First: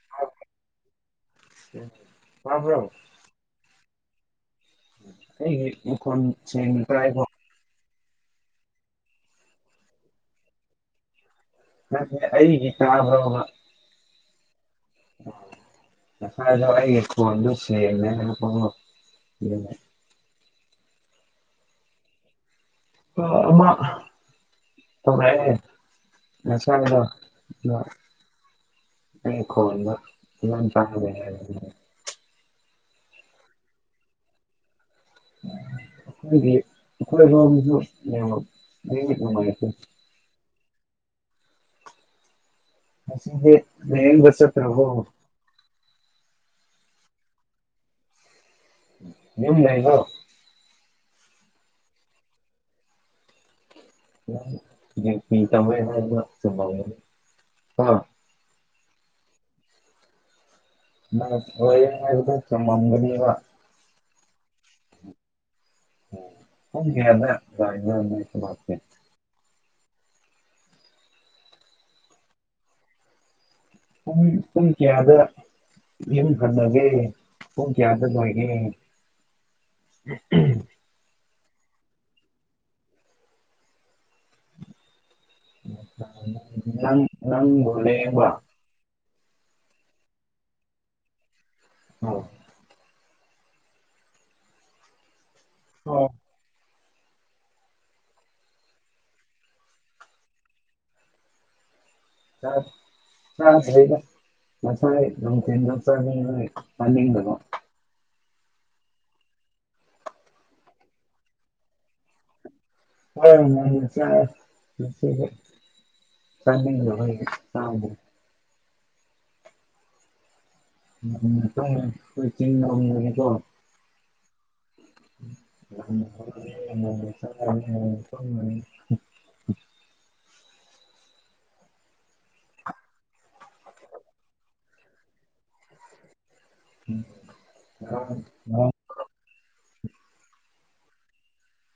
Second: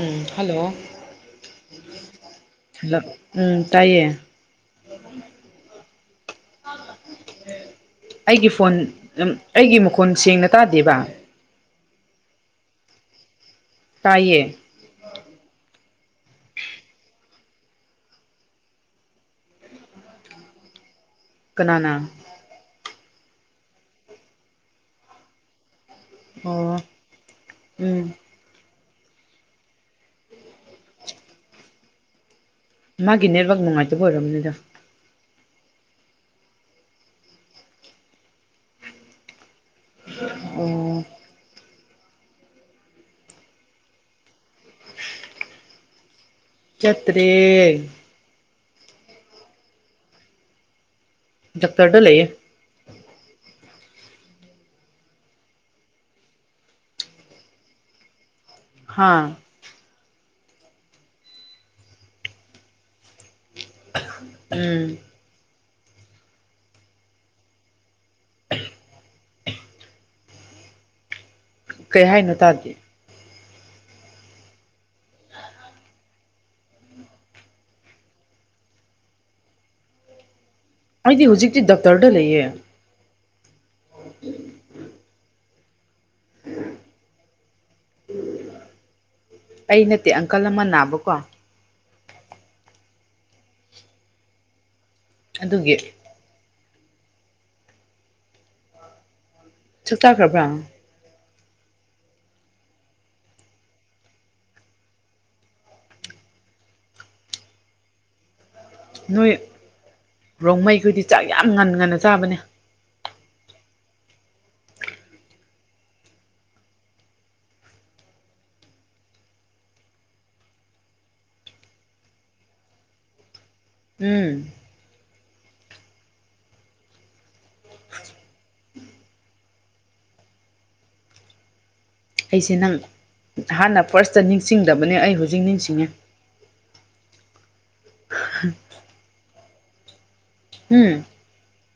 ꯎꯝ hello ꯇꯥꯕ꯭ꯔꯣ hello ꯎꯝ ꯇꯥꯢꯌꯦ ꯑꯩꯒꯤ ꯃꯈꯣꯟ ꯁꯦꯡꯕ꯭ꯔ ꯍꯥꯢꯌꯣ ꯑꯩꯒꯤ ꯐꯣꯟ ꯑꯩꯒꯤ ꯃꯈꯣꯟ ꯁꯦꯡꯅ ꯇꯥꯗꯦꯕ ꯅꯠꯇꯦ ꯑꯩꯒꯤ ꯇꯥꯕ꯭ꯔꯕ ꯇꯥꯏꯌꯦ ꯎꯝ ꯉꯁꯥꯢꯗꯣ ꯑꯩꯒꯤ ꯈꯣꯟꯗꯣ ꯁꯦꯡꯗꯦ [unintelligible] ꯀꯅꯥꯅ ꯑ ꯑꯃ ꯇꯧꯔꯛꯑꯦ ꯑꯣ ꯎꯝ [unintelligible] ꯑꯩ ꯈꯣꯟꯗꯣ ꯐꯖꯅ ꯇꯥꯗꯦ ꯍꯥꯢꯕ ꯑꯗꯨꯒꯤꯅꯦ ꯃꯥꯒꯤ ꯅꯦꯠꯋꯥꯛ ꯅꯨꯡꯉꯥꯏꯇꯕ ꯑꯣꯏꯔꯝꯅꯤꯗ ꯑꯈꯣꯢꯒꯤ ꯑꯈꯣꯢꯔꯣꯝꯁꯨ ꯅꯦꯠꯋꯛ ꯍꯦꯛ ꯍꯦꯛ ꯅꯨꯉꯥꯢꯇꯦ ꯑꯣ ꯉꯁꯤꯗꯤ ꯂꯥꯌꯦꯡꯕ ꯆꯠꯇ꯭ꯔꯕꯣ ꯆꯠꯇ꯭ꯔꯦ ꯌꯨꯝ ꯂꯩꯕ꯭ꯔꯣ ꯗꯛꯇꯔꯗ ꯂꯩꯌꯦ ꯗꯤꯎꯇꯤ ꯇꯧꯋꯦ ꯍꯥꯏꯕꯗꯣ ꯆꯨꯝꯃꯝꯒꯅꯤ ꯀꯣ ꯍꯥꯥ ꯅꯪ ꯇꯧꯋꯦ ꯍꯥꯢꯕꯗꯣ ꯆꯨꯝꯂꯝꯒꯅꯤꯕ ꯎꯝ ꯑꯣ ꯄꯨꯡ ꯀꯌꯥꯗ ꯂꯥꯛꯏꯅꯣ ꯅꯣꯏ ꯊꯕꯛꯁꯦ ꯀꯩ ꯍꯥꯏꯅꯣ ꯇꯥꯗꯦ ꯄꯨꯡ ꯄꯨꯡ ꯀꯌꯥꯗ ꯌꯨꯝ ꯍꯟꯅꯒꯦ ꯄꯨꯡ ꯀꯌꯥꯘ ꯂꯣꯢꯒꯦ ꯍꯑꯝ ꯑꯩꯗꯤ ꯍꯧꯖꯤꯛꯇꯤ ꯗꯛꯔꯗ ꯂꯩꯌꯦ [inaudible] ꯅꯪ ꯅꯪ [unintelligible] ꯑꯩ ꯅꯠꯇꯦ ꯑꯪꯀꯜ ꯑꯃ ꯅꯥꯕꯀꯣ ꯑꯧ ꯑꯗꯨꯒꯤ ꯑꯣ ꯆꯛꯆꯥꯒꯕ꯭ꯔꯥ [unintelligible] ꯆꯥꯗ꯭ꯔꯤꯗ ꯉꯁꯥꯢ ꯅꯨꯡꯊꯤꯟꯗꯣ ꯆꯅꯤꯡꯕꯒꯤ ꯆꯥꯅꯤꯡꯗꯕ ꯅꯣꯏ ꯔꯣꯡꯃꯩꯈꯣꯏꯗꯤ ꯆꯥꯛ ꯌꯥꯝ ꯉꯟ ꯉꯟꯅ ꯆꯥꯕꯅꯦ ꯍꯣꯢ ꯉꯟ ꯆꯥꯢ ꯆꯅꯤꯡꯗꯕꯩ ꯆꯥꯗꯦ [unintelligible] ꯎꯝ [unintelligible] [inaudible] ꯑꯩꯁꯦ ꯅꯪ ꯍꯥꯟꯅ ꯐꯥꯔ꯭ꯁꯇ ꯅꯤꯡꯁꯤꯡꯗꯕꯅꯦ ꯑꯩ ꯍꯧꯖꯤꯛ ꯅꯤꯡꯁꯤꯡꯉꯦ [unintelligible] ꯎꯝ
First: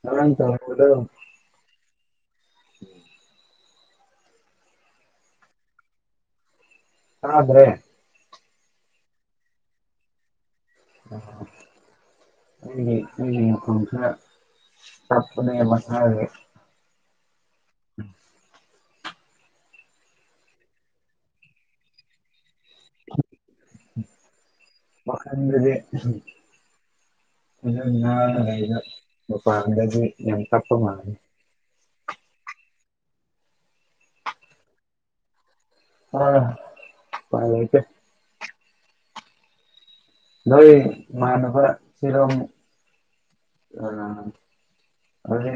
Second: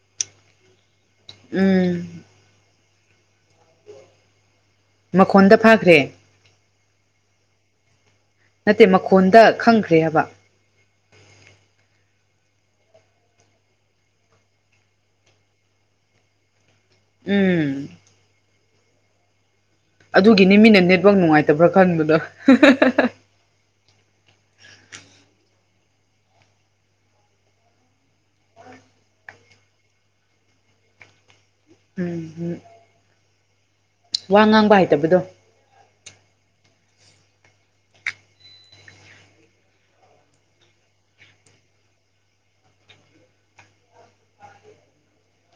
ꯉꯔꯥꯡ ꯇꯧꯍꯟꯕꯗꯣ ꯎꯝ ꯃꯈꯣꯟꯗ ꯐꯥꯈ꯭ꯔꯦ ꯇꯥꯗ꯭ꯔꯦ ꯅꯠꯇꯦ ꯃꯈꯣꯟꯗ ꯈꯪꯈ꯭ꯔꯦ ꯍꯥꯕ ꯑ ꯑꯩꯒꯤ ꯑꯩꯒꯤ ꯃꯈꯣꯟꯁꯦ ꯇꯄꯅꯦ ꯃꯁꯥꯒꯤ ꯎꯝ ꯑꯗꯨꯒꯤꯅꯤ ꯃꯤꯅ ꯅꯦꯠꯋꯥꯛ ꯅꯨꯡꯉꯥꯏꯇꯕ꯭ꯔꯥ ꯈꯟꯕꯗ [unintelligible] ꯎꯝ ꯑꯗꯨꯗꯨꯅ ꯒꯩꯗꯣ ꯃꯄꯥꯟꯗꯒꯤ ꯌꯥꯝ ꯇꯄ ꯃꯥꯅꯤ ꯎꯝ ꯎꯝ ꯋꯥ ꯉꯥꯡꯕ ꯍꯥꯏꯇꯕꯗꯣ ꯑ ꯄꯥꯢ ꯂꯩꯇꯦ ꯅꯣꯏ ꯃꯥꯟꯅ ꯈꯔ ꯁꯤꯔꯝ ꯑ ꯑꯗꯨ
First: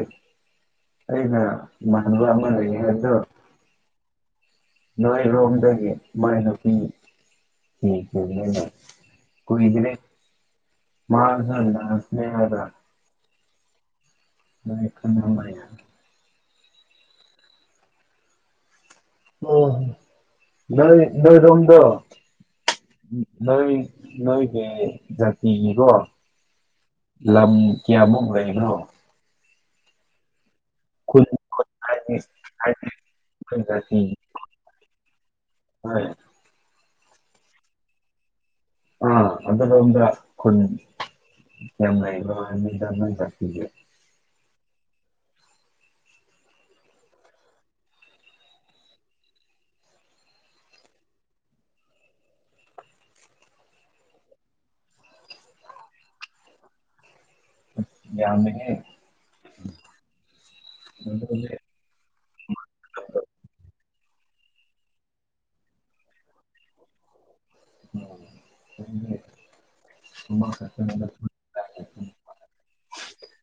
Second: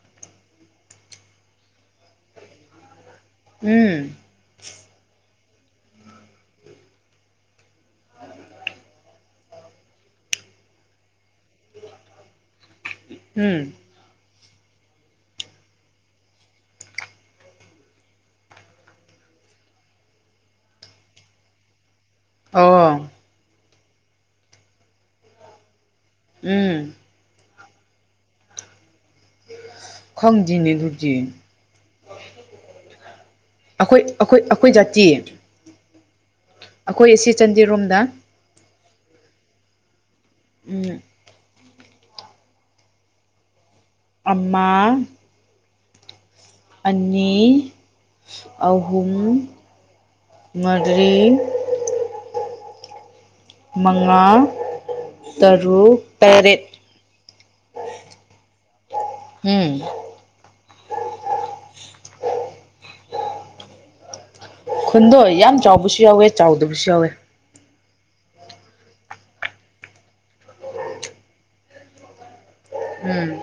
ꯑꯩꯅ ꯏꯃꯥꯟꯅꯕ ꯑꯃ ꯂꯩꯌꯦ ꯍꯥꯢꯕꯗꯣ ꯎꯝ ꯅꯣꯏ ꯔꯣꯝꯗꯒꯤ ꯃꯥꯏ ꯅꯨꯄꯤ [unintelligible] ꯀꯨꯢꯗ꯭ꯔꯤ ꯃꯥ ꯃꯁꯥ ꯅꯥꯁꯅꯦ ꯍꯥꯢꯕ ꯎꯝ ꯅꯪ ꯈꯪꯉꯝꯒꯅꯤꯗ ꯎ ꯅꯣꯏ ꯅꯣꯏꯔꯝꯗꯣ ꯑꯣ ꯅꯣꯏ ꯅꯣꯏꯒꯤ ꯖꯥꯇꯤꯒꯤꯀꯣ ꯎꯝ ꯂꯝ ꯀ꯭ꯌꯥꯃꯨꯛꯔꯩꯕ꯭ꯔꯣ ꯈꯪꯗꯤꯅꯤ ꯗꯨꯗꯤ ꯈꯨꯟ ꯍꯥꯏꯗꯤ ꯍꯥꯏꯗꯤ ꯑꯩꯈꯣꯏ ꯑꯈꯣꯏ ꯑꯈꯣꯏ ꯑꯈꯣꯏ ꯖꯥꯇꯤ ꯍꯣꯢ ꯑꯈꯣꯏ ꯑꯁꯤ ꯆꯟꯗꯤꯔꯣꯝꯗ ꯑ ꯑꯗꯨꯔꯣꯝꯗ ꯈꯨꯟ ꯎꯝ ꯌꯥꯝ ꯂꯩꯕ꯭ꯔ ꯅꯣꯢ ꯖꯥ ꯖꯥꯇꯤꯒꯤ ꯑꯃ ꯑꯅꯤ ꯑꯍꯨꯝ ꯃꯔꯤ ꯃꯉꯥ ꯇꯔꯨꯛ ꯇꯔꯦꯠ ꯌꯥꯝꯃꯦꯍꯦ ꯎꯝ [inaudible] ꯈꯨꯟꯗꯣ ꯌꯥꯝ ꯆꯥꯎꯕꯁꯨ ꯌꯥꯎꯋꯦ ꯆꯥꯎꯗꯕꯁꯨ ꯌꯥꯎꯋꯦ ꯎ [inaudible] ꯑ [unintelligible] ꯎꯝ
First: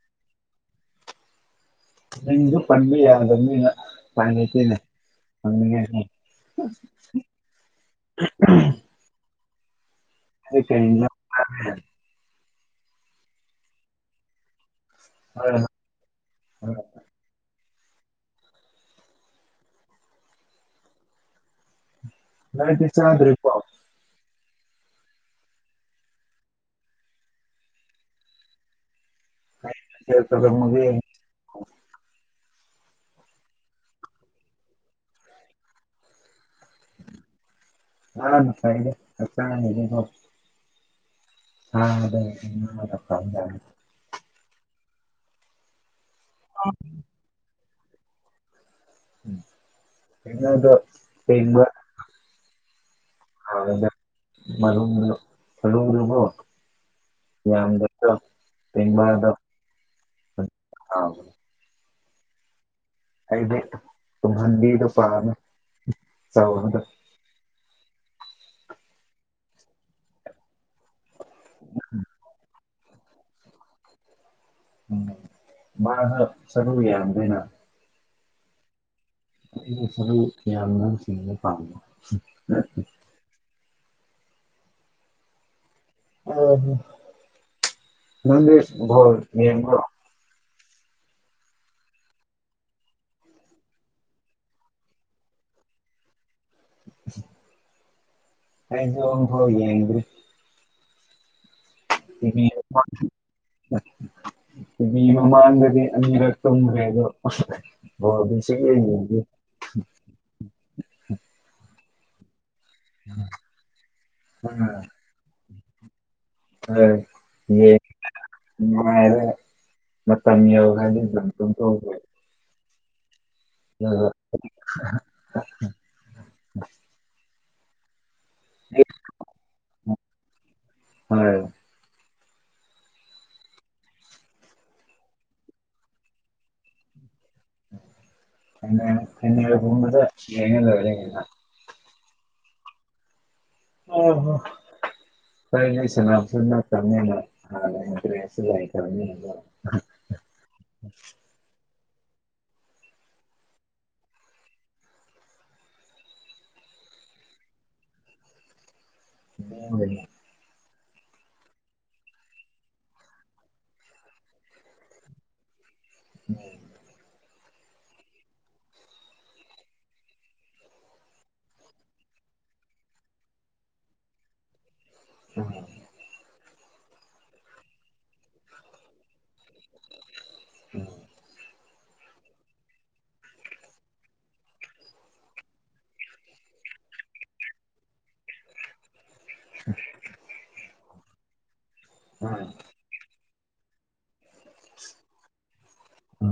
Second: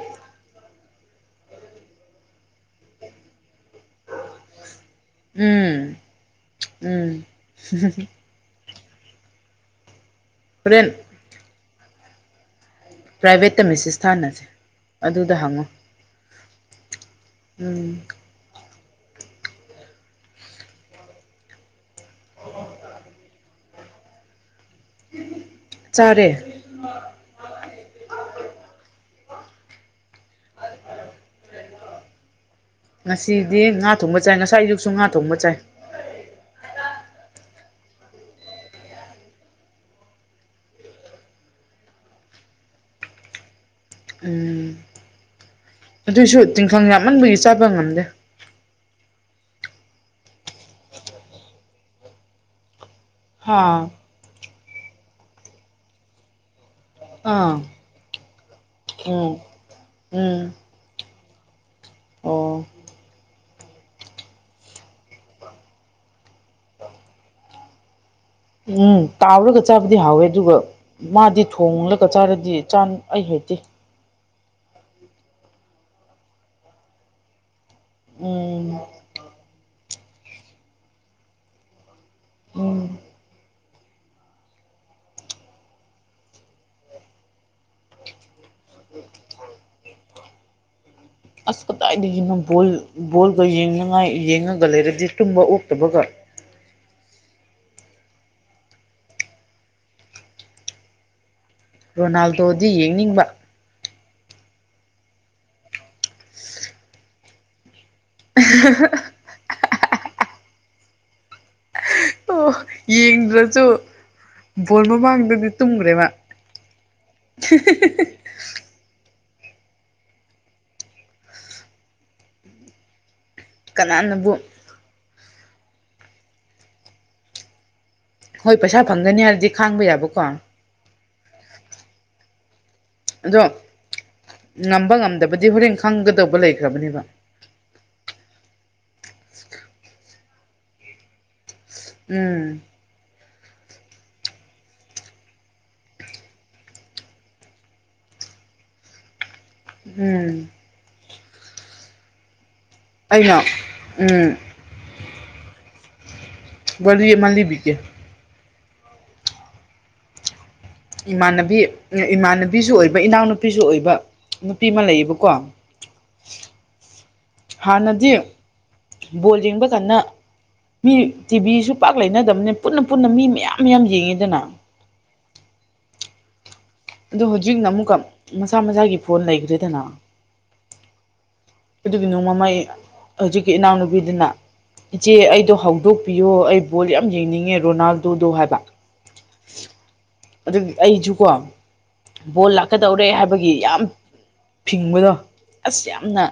ꯏ ꯄꯟꯗ ꯃꯤ ꯄꯥꯟꯕ ꯌꯥꯗꯕꯅꯤꯅ ꯎꯄꯥꯏ ꯂꯩꯇꯦ ꯈꯪꯅꯤꯡꯉꯦ ꯍꯍ ꯑꯗꯨ ꯍꯣꯔꯦꯟ ꯀꯩꯅ ꯄ꯭ꯔꯥꯏꯚꯦꯠꯇ ꯃꯤꯁꯤꯁ ꯊꯥꯟꯅꯁꯦ ꯑꯗꯨꯗ ꯍꯪꯉꯨ ꯆꯥꯔꯕ ꯎꯝ ꯅꯪ ꯆꯥꯛ ꯆꯥꯗ꯭ꯔꯄꯣ ꯆꯔꯦ ꯇꯧꯔꯝꯃꯒꯦ [unintelligible] ꯉꯥꯁꯤꯗꯤ ꯉꯥ ꯊꯣꯡꯕ ꯆꯥꯏ ꯉꯥꯁꯥꯏ ꯑꯌꯨꯛꯁꯨ ꯉꯥ ꯊꯣꯡꯕ ꯆꯥꯏ [unintelligible] [inaudible] [unintelligible] ꯎꯝ ꯑꯗꯨꯏꯁꯨ ꯇꯤꯡꯈꯪ ꯌꯥꯝꯃꯟꯕꯒꯤ ꯆꯥꯕ ꯉꯝꯗꯦ [unintelligible] ꯍꯥꯥ ꯍꯥꯟꯅꯗ ꯃꯔꯨꯝꯗꯣ ꯃꯔꯨꯝꯗꯣꯀꯣ ꯑꯥ ꯌꯥꯝꯗꯦꯀꯣ ꯄꯦꯡꯕꯥꯗꯣ ꯎꯝ ꯎꯝ ꯑꯥ ꯑꯣ ꯑꯩꯗ ꯇꯨꯡꯍꯟꯕꯤꯗꯣ ꯄꯥꯝꯃꯦ ꯑꯆꯧꯕꯗꯣ ꯎꯝ ꯇꯥꯎꯔꯒ ꯆꯥꯕꯗꯤ ꯍꯥꯎꯋꯦ ꯑꯗꯨꯒ ꯃꯥꯗꯤ ꯊꯣꯡꯂꯒ ꯆꯥꯔꯗꯤ ꯆꯥꯟ ꯑꯩ ꯍꯩꯇꯦ ꯎꯝ ꯃꯥꯅ ꯁꯥꯔꯨ ꯌꯥꯝꯕꯅꯤꯅꯥ ꯎꯝ ꯎꯝ [unintelligible] ꯑꯣ [unintelligible] ꯅꯪꯗꯤ ꯕꯣꯜ ꯌꯦꯡꯕ꯭ꯔꯣ ꯑꯁ ꯀꯗꯥꯏꯗꯒꯤꯅꯣ ꯕꯣꯜ ꯕꯣꯜꯒ ꯌꯦꯡꯅꯤꯡꯉꯥꯏ ꯌꯦꯡꯉꯒ ꯂꯩꯔꯕꯗꯤ ꯇꯨꯝꯕ ꯑꯣꯛꯇꯕꯒ [unintelligible] [inaudible] ꯑꯩꯁꯨ ꯑꯝꯐꯥꯎ ꯌꯦꯡꯗ꯭ꯔꯤ ꯔꯣꯅꯥꯜꯗꯣꯗꯤ ꯌꯦꯡꯅꯤꯡꯕ ꯇꯤ ꯕꯤ ꯃꯃꯥꯡꯗꯗꯤ ꯑꯅꯤꯔꯛꯇꯨꯝꯈ꯭ꯔꯦꯕꯣ ꯑꯍꯥꯍꯥꯍꯥ ꯕꯣꯜꯗꯤ ꯁꯨꯛꯌꯦꯡ ꯌꯦꯡꯗꯦ ꯑꯣ ꯌꯦꯡꯗ꯭ꯔꯁꯨ ꯕꯣꯜ ꯃꯃꯥꯡꯗꯗꯤ ꯇꯨꯝꯈ꯭ꯔꯦꯕ ꯍꯣꯏ ꯌꯦꯡ ꯅꯨꯡꯉꯥꯏꯔꯦ ꯃꯇꯝ ꯌꯧꯔꯗꯤ ꯑꯗꯨꯝ ꯇꯨꯝꯊꯣꯛꯈ꯭ꯔꯦ ꯑꯗꯨꯒ ꯀꯅꯥꯅꯕꯨ [unintelligible] ꯍꯣꯏ ꯄꯩꯁꯥ ꯐꯪꯒꯅꯤ ꯍꯥꯏꯔꯗꯤ ꯈꯥꯡꯕ ꯌꯥꯕꯀꯣ ꯍꯣꯏ ꯑꯗꯣ ꯉꯝꯕ ꯉꯝꯗꯕꯗꯤ ꯍꯣꯔꯦꯟ ꯈꯪꯒꯗꯧꯕ ꯂꯩꯈ꯭ꯔꯥꯕꯅꯦꯕ [unintelligible] ꯌꯦꯡꯒꯗꯕꯅꯦ ꯀꯩꯅꯣ ꯎꯝ ꯑ ꯍꯥ [unintelligible] ꯍꯣꯔꯦꯟ ꯑꯩ ꯁꯅꯥꯕꯁꯨ ꯅꯠꯇꯝꯅꯤꯅꯥ [unintelligible] ꯗ꯭ꯔꯦꯁ ꯁꯨ ꯂꯩꯇ꯭ꯔꯥꯕꯅꯤꯅꯀꯣ ꯎꯝ ꯑꯩꯅꯣ ꯎꯝ ꯋꯥꯔꯤ ꯑꯃ ꯂꯤꯕꯤꯒꯦ [unintelligible] ꯏꯃꯥꯟꯅꯕꯤ ꯏꯃꯥꯟꯅꯕꯤꯁꯨ ꯑꯣꯏꯕ ꯏꯅꯥꯎꯅꯨꯄꯤꯁꯨ ꯑꯣꯏꯕ ꯅꯨꯄꯤ ꯑꯃ ꯂꯩꯌꯦꯕꯀꯣ ꯍꯥꯟꯅꯗꯤ ꯕꯣꯜ ꯌꯦꯡꯕ ꯀꯥꯟꯗ ꯃꯤ ꯇꯤꯚꯤꯁꯨ ꯄꯥꯛ ꯂꯩꯅꯗꯕꯅꯤ ꯄꯨꯟꯅ ꯄꯨꯟꯅ ꯃꯤ ꯃꯌꯥꯝ ꯃꯌꯥꯝ ꯌꯦꯡꯉꯤꯗꯅ ꯎꯝ ꯑꯗꯨ ꯍꯧꯖꯤꯛꯅ ꯑꯃꯨꯛꯀꯥ ꯃꯁꯥ ꯃꯁꯥꯒꯤ ꯐꯣꯟ ꯂꯩꯈ꯭ꯔꯦꯗꯅ ꯑꯗꯨꯒꯤꯅꯣ ꯃꯃꯩ ꯍꯧꯖꯤꯛꯀꯤ ꯏꯅꯥꯎꯅꯨꯄꯤꯗꯨꯅ ꯏꯆꯦ ꯑꯩꯗꯣ ꯍꯧꯗꯣꯛꯄꯤꯌꯣ ꯑꯩ ꯕꯣꯜ ꯌꯥꯝ ꯌꯦꯡꯅꯤꯡꯉꯦ ꯔꯣꯅꯥꯜꯗꯣꯗꯣ ꯍꯥꯏꯕ [inaudible] ꯑꯩꯁꯨꯀꯣ ꯕꯣꯜ ꯂꯥꯛꯀꯗꯧꯔꯦ ꯍꯥꯏꯕ ꯒꯤ ꯌꯥꯝ ꯐꯤꯡꯕꯗꯣ ꯑꯁ ꯌꯥꯝꯅ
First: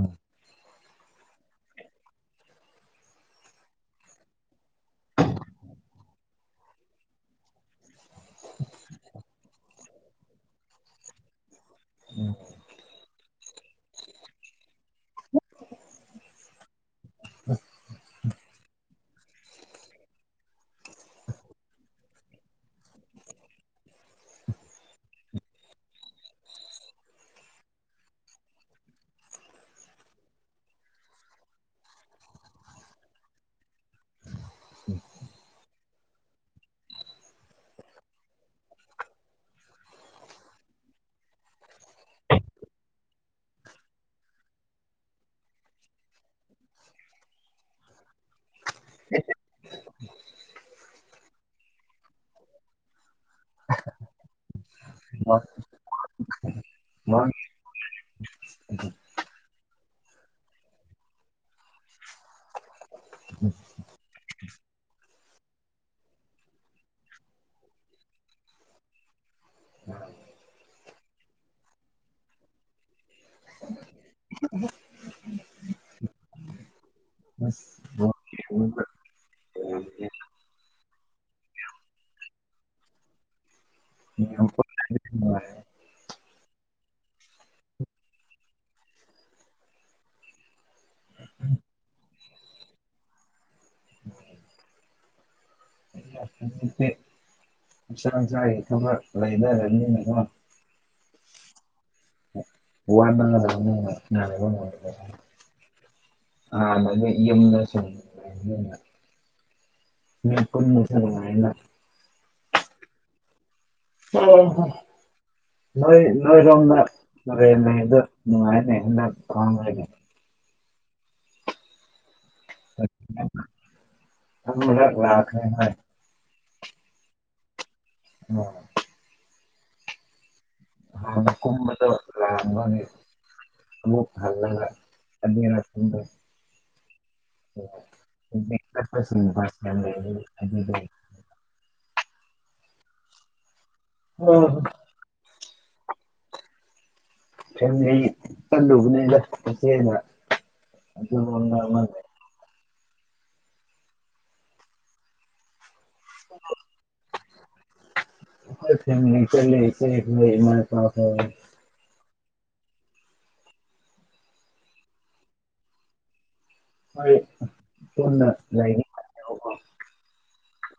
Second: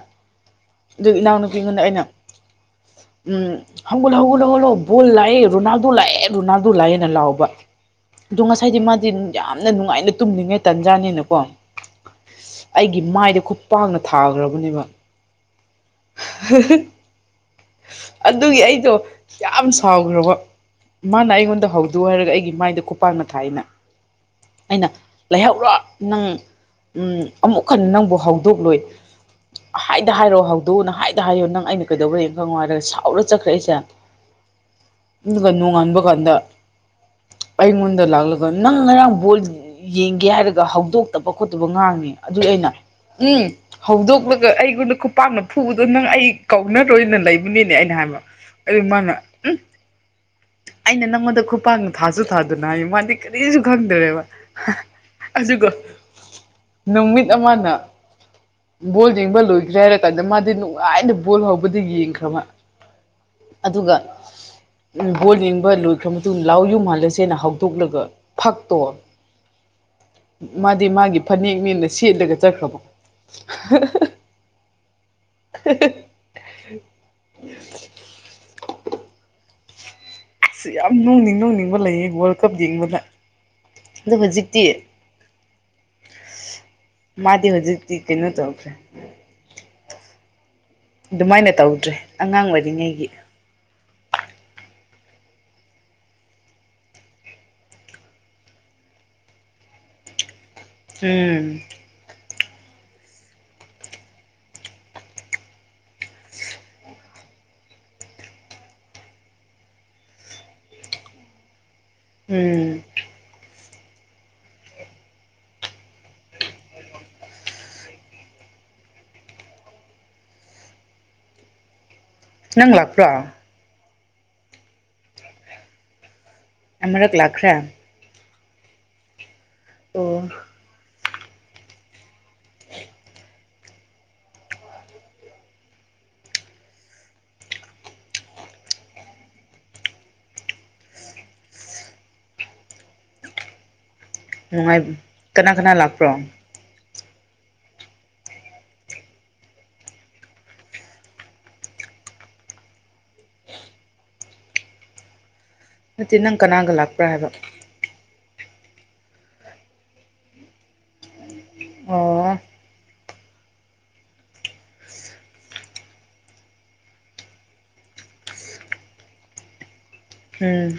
ꯑꯗꯨ ꯏꯅꯥꯎꯅꯨꯄꯤꯉꯣꯟꯗ ꯑꯩꯅ [inaudible] ꯎꯝ ꯍꯧꯒꯠꯂꯣ ꯍꯧꯒꯠꯂ ꯍ ꯍꯧꯒꯂꯣ ꯕꯣꯜ ꯂꯥꯛꯑꯦ ꯔꯣꯅꯥꯜꯗꯣ ꯂꯥꯛꯑꯦ ꯔꯣꯅꯥꯜꯗꯣ ꯂꯥꯛꯑꯦꯅ ꯂꯥꯎꯕ ꯑꯗꯣ ꯉꯁꯥꯏꯗꯤ ꯃꯥꯗꯤ ꯌꯥꯝꯅ ꯅꯨꯡꯉꯥꯏꯅ ꯇꯨꯝꯅꯤꯡꯉꯦ ꯇꯟꯖꯥꯅꯤꯅꯀꯣ ꯎꯝ ꯒꯤ ꯃꯥꯏꯗ ꯈꯨꯠ ꯄꯥꯛꯅ ꯊꯥꯈ꯭ꯔꯕꯅꯦꯕ ꯑꯗꯨꯒꯤ ꯑꯩꯗꯣ ꯌꯥꯝ ꯁꯥꯎꯈ꯭ꯔꯕ ꯃꯥꯅ ꯑꯩꯉꯣꯟꯗ ꯍꯧꯗ ꯍꯥꯏꯔꯒ ꯑꯩꯒꯤ ꯃꯥꯏꯗ ꯈꯨꯄꯥꯛꯅ ꯊꯥꯏꯅ ꯑꯩꯅ ꯂꯩꯍꯧꯔꯣ ꯅꯪ ꯎꯝ ꯑꯃꯨꯛ ꯍꯟꯅ ꯅꯪꯕꯨ ꯍꯧꯗꯣꯛꯂꯣꯏ ꯍꯥꯏꯗ ꯍꯥꯏꯔꯛꯑꯣ ꯍꯧ ꯑꯗꯨꯗꯅ ꯍꯥꯏꯗ ꯍꯥꯏꯌꯣ ꯅꯪ ꯑꯩꯅ ꯀꯩꯗꯧ꯭ꯔꯦ ꯈꯪ ꯍꯥꯏꯔꯒ ꯁꯥꯎꯔ ꯆꯠꯈ꯭ꯔꯏꯁꯦ ꯑꯗꯨꯒ ꯅꯣꯡꯉꯥꯟꯕ ꯀꯥꯟꯕ ꯀꯥꯟꯗ ꯑꯩꯉꯣꯟꯗ ꯂꯥꯛꯂꯒ ꯅꯪ ꯉꯔꯥꯡ ꯕꯣꯜ ꯌꯦꯡꯒꯦ ꯍꯥꯏꯔꯒ ꯍꯧꯗꯣꯛꯇꯕ ꯈꯣꯠꯇꯕ ꯉꯥꯡꯅꯤ ꯑꯗꯨ ꯑꯩꯅ ꯎꯝ ꯍꯧꯗꯣꯛꯂꯒ ꯑꯩꯒꯣꯟꯗ ꯈꯨꯄꯥꯛꯅ ꯐꯨꯕꯗꯣ ꯅꯪ ꯑꯩ ꯀꯧꯅꯔꯣꯏꯅ ꯂꯩꯕꯅꯤꯅꯦ ꯑꯩꯅ ꯍꯥꯏꯕ ꯑꯗꯨ ꯃꯥꯅ ꯎꯝ ꯑꯩꯅ ꯅꯪꯉꯣꯟꯗ ꯈꯨꯄꯥꯛꯅ ꯊꯥꯁꯨ ꯊꯥꯗꯨꯅ ꯍꯥꯏ ꯃꯥꯗꯤ ꯀꯔꯤꯁꯨ ꯈꯪꯗ꯭ꯔꯦꯕ ꯑꯗꯨꯒ ꯅꯨꯃꯤꯠ ꯑꯃꯅ ꯕꯣꯜ ꯌꯦꯡꯕ ꯂꯨꯏ ꯍꯥꯏꯔꯀꯥꯟꯗ ꯃꯥꯗꯤ ꯅꯨꯡꯉꯥꯏꯅ ꯕꯣꯜ ꯍꯧꯕꯗꯨ ꯌꯦꯡꯈ꯭ꯔꯕ ꯑꯗꯨꯒ ꯕꯣꯜ ꯌꯦꯡꯕ ꯂꯣꯏꯈ꯭ꯔ ꯃꯇꯨꯡ ꯂꯥꯎ ꯌꯨꯝ ꯍꯥꯜꯂꯁꯦꯅ ꯍꯧꯗꯣꯛꯂꯒ ꯐꯛꯇꯣ [inaudible] ꯃꯥꯗꯤ ꯃꯥꯒꯤ ꯐꯅꯦꯛꯅꯤꯅ ꯁꯦꯠꯂꯒ ꯆꯠꯈ꯭ꯔꯕꯣ ꯎ [inaudible] ꯌꯥꯝ ꯅꯨꯛꯅꯤꯡ ꯅꯨꯛꯅꯤꯡꯕ ꯂꯩꯌꯦ ꯋꯥꯔꯜ ꯀꯞ ꯌꯦꯡꯕꯗ ꯑꯗꯨ ꯍꯧꯖꯤꯛꯇꯤ ꯃꯥꯗꯤ ꯍꯖꯤ ꯀꯩꯅꯣ ꯇꯧꯈ꯭ꯔꯦ ꯑꯗꯨꯃꯥꯏꯅ ꯇꯧꯗ꯭ꯔꯦ ꯑꯉꯥꯡ ꯑꯣꯏꯔꯤꯉꯩꯒꯤ ꯃꯥꯁꯥ ꯃꯁꯥꯒꯤ ꯊꯕꯛ ꯂꯩꯅꯔꯅꯤꯅꯀꯣ ꯎꯝ ꯋꯥꯅꯔꯕꯅꯤꯅ ꯍꯥꯟꯅꯗꯤ ꯌꯨꯝꯗ [unintelligible] ꯎꯝ ꯑꯣ ꯅꯣꯏ ꯅꯣꯏꯔꯣꯝꯗ ꯇꯨꯔꯦꯜ ꯂꯩꯕ ꯅꯨꯡꯉꯥꯏꯅꯦ ꯅꯪꯂꯥꯛ ꯄꯨ꯭ꯔꯣ ꯑꯃꯔꯛ ꯂꯥꯛꯈ꯭ꯔꯦ ꯍꯥꯏ ꯑꯃꯔꯛ ꯂꯥꯛꯈ꯭ꯔꯦ ꯎ ꯑꯣ ꯍꯥꯟꯅ ꯀꯨꯝꯕꯗ ꯂꯥꯛꯑꯝꯒꯅꯤ ꯑꯃꯨꯛ ꯍꯜꯂꯒ ꯑꯅꯤꯔꯛꯀꯨꯝꯕ [unintelligible] [inaudible] ꯅꯨꯡꯉꯥꯏ ꯀꯅꯥ ꯀꯅꯥ ꯂꯥꯛꯄ꯭ꯔꯣ ꯐꯦꯃꯤꯂꯤ ꯆꯠꯂꯨꯕꯅꯤꯗ ꯃꯆꯦꯅ ꯑꯇꯣꯞꯄ ꯋꯥ ꯉꯥꯡ ꯂꯩ ꯅꯠꯇꯦ ꯅꯪ ꯀꯅꯥꯒ ꯂꯥꯛꯄ꯭ꯔꯥ ꯍꯥꯏꯕ ꯑꯩꯈꯣꯏ ꯐꯦꯃꯤꯂꯤ ꯆꯠꯂꯦ ꯏꯆꯦꯈꯣꯏ ꯏꯃꯥ ꯏꯄꯥꯈꯣꯏ ꯑꯣ ꯑꯣ ꯑꯩꯈꯣꯏ ꯄꯨꯟꯅ ꯂꯩꯅꯤ ꯍꯥꯏꯌꯦꯕꯀꯣ ꯎꯝ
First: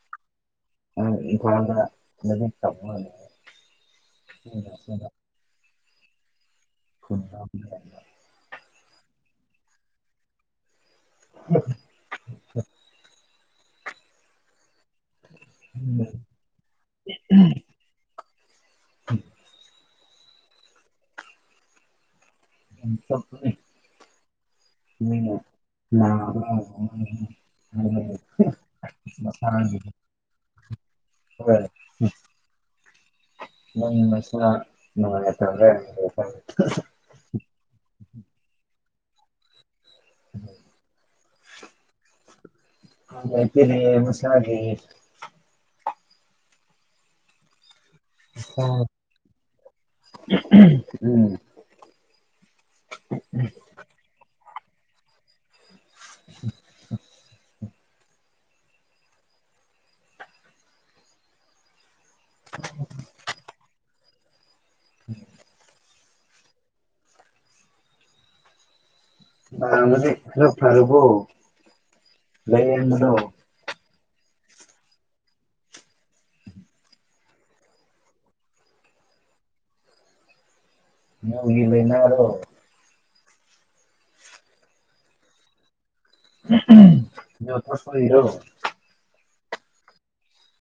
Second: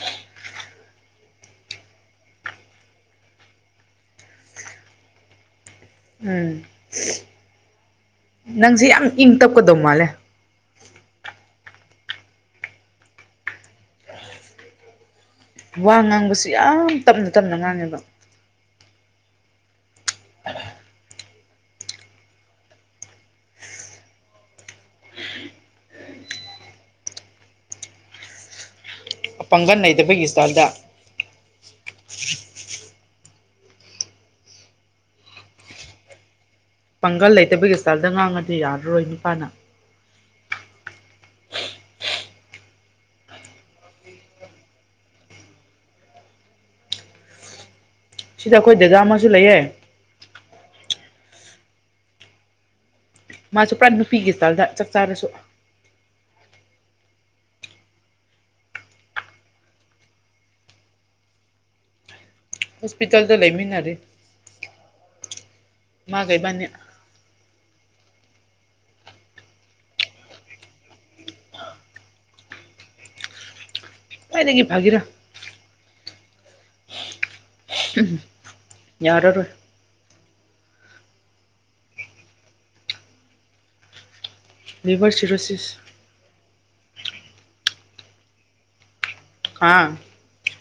[unintelligible] [unintelligible] ꯎꯝ [unintelligible] ꯅꯪꯁꯦ ꯌꯥꯝ ꯏꯪ ꯇꯞꯀꯗꯧ ꯃꯥꯜꯂꯦ [unintelligible] ꯋꯥ ꯉꯥꯡꯕꯁꯨ ꯌꯥꯝ ꯇꯞꯅ ꯇꯞꯅ ꯉꯥꯡꯉꯦꯕ [inaudible] ꯌꯥꯝ ꯇꯞꯄꯅꯦ ꯃꯤꯅ ꯉꯥꯡꯉꯒ [unintelligible] ꯃꯁꯥꯒꯤ ꯄꯥꯡꯒꯜ ꯂꯩꯇꯕꯒꯤ ꯏꯁꯇꯥꯏꯜꯗ ꯍꯣꯏ ꯅꯪ ꯅꯁꯥ ꯅꯨꯉꯥꯏ [unintelligible] ꯄꯥꯡꯒꯜ ꯂꯩꯇꯕꯒꯤ ꯁꯇꯥꯏꯜꯗ ꯉꯥꯡꯉꯗꯤ ꯌꯥꯔꯔꯣꯏ ꯅꯨꯄꯥꯅ [unintelligible] ꯅꯠꯇꯦꯅꯦ ꯃꯁꯥꯒꯤ ꯁꯤꯗ ꯑꯩꯈꯣꯏ ꯗꯥꯗꯥꯥ ꯑꯃꯁꯨ ꯂꯩꯌꯦ ꯎꯝ ꯃꯥꯁꯨ ꯄꯨꯔꯥ ꯅꯨꯄꯤꯒꯤ ꯁꯇꯥꯏꯜꯗ ꯆꯥꯛ ꯆꯥꯔꯁꯨ [unintelligible] ꯍꯣꯁꯄꯤꯇꯥꯜꯗ ꯂꯩꯃꯤꯟꯅꯔꯤ [inaudible] ꯃꯥꯒ ꯏꯕꯥꯅꯤ ꯅꯕꯗꯤ ꯈꯔ ꯐꯔꯕꯣ ꯂꯩ ꯌꯦꯡꯕꯗꯣ ꯀꯥꯏꯗꯒꯤ ꯐꯒꯦꯔ ꯎꯝ ꯌꯥꯔꯔꯣꯏ ꯉꯥꯎꯕꯒꯤ ꯂꯩꯅꯔꯣ ꯂꯤꯚꯔ ꯁꯤꯔꯣꯁꯤꯁ [unintelligible] ꯈꯥ